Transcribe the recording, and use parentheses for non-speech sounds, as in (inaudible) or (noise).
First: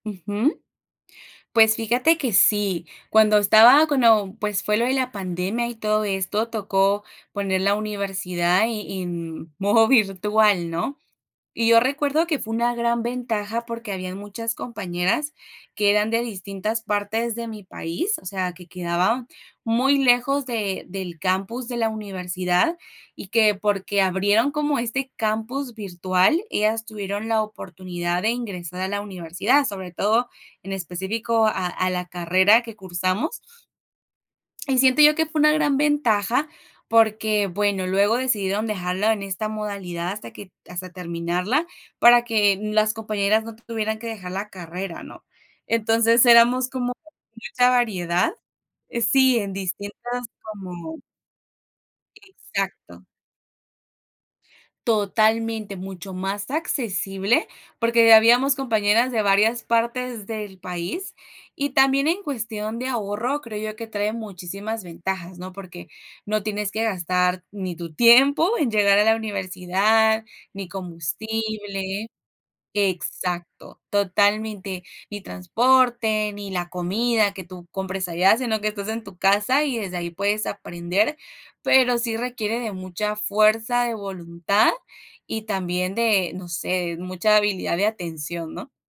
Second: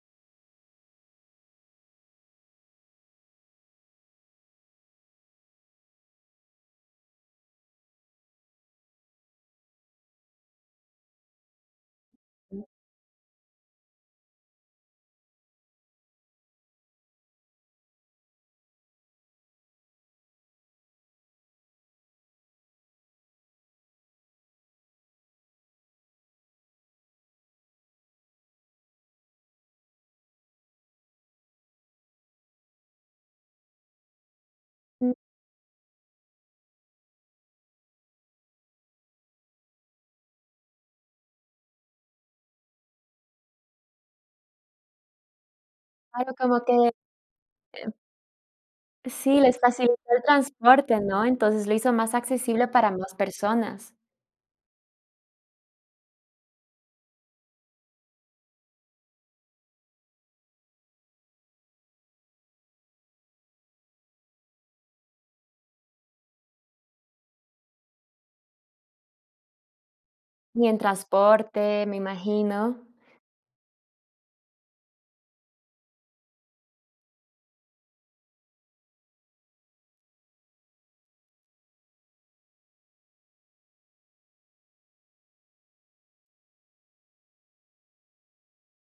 Ujú. Pues fíjate que sí, cuando estaba cuando, pues, fue lo de la pandemia y todo esto, tocó poner la universidad e en modo virtual, ¿no? Y yo recuerdo que fue una gran ventaja porque habían muchas compañeras que eran de distintas partes de mi país. O sea, que quedaba muy lejos de del campus de la universidad y que, porque abrieron como este campus virtual, ellas tuvieron la oportunidad de aingresar a la universidad, sobre todo en específico a a la carrera que cursamos y siento yo que fue una gran ventaja, porque, bueno, luego decidieron dejarlo en esta modalidad hasta que hasta terminarla, para que n las compañeras no tuvieran que dejar la carrera, ¿no? Entonces, Algo como éramos que como (unintelligible) mucha eh variedad eh, sí Sí, en les facilitó el distintas, transporte, como ¿no? Entonces, le hizo más accesible para Exacto. más personas. Totalmente, mucho más accesible, porque, eh, habíamos compañeras de varias partes del país. Y también en cuestión de ahorro creo yo que trae muchísimas ventajas, ¿no? Porque no tienes que gastar ni tu tiempo en llegar a la universidad Ni ni en transporte, me combustible imagino. exacto, totalmente. Ni transporte ni la comida que tú compres allá, sino que estás en tu casa y desde ahí puedes aprender, pero sí requiere de mucha fuerza de voluntad y también de, no sé, mucha habilidad de atención, ¿no?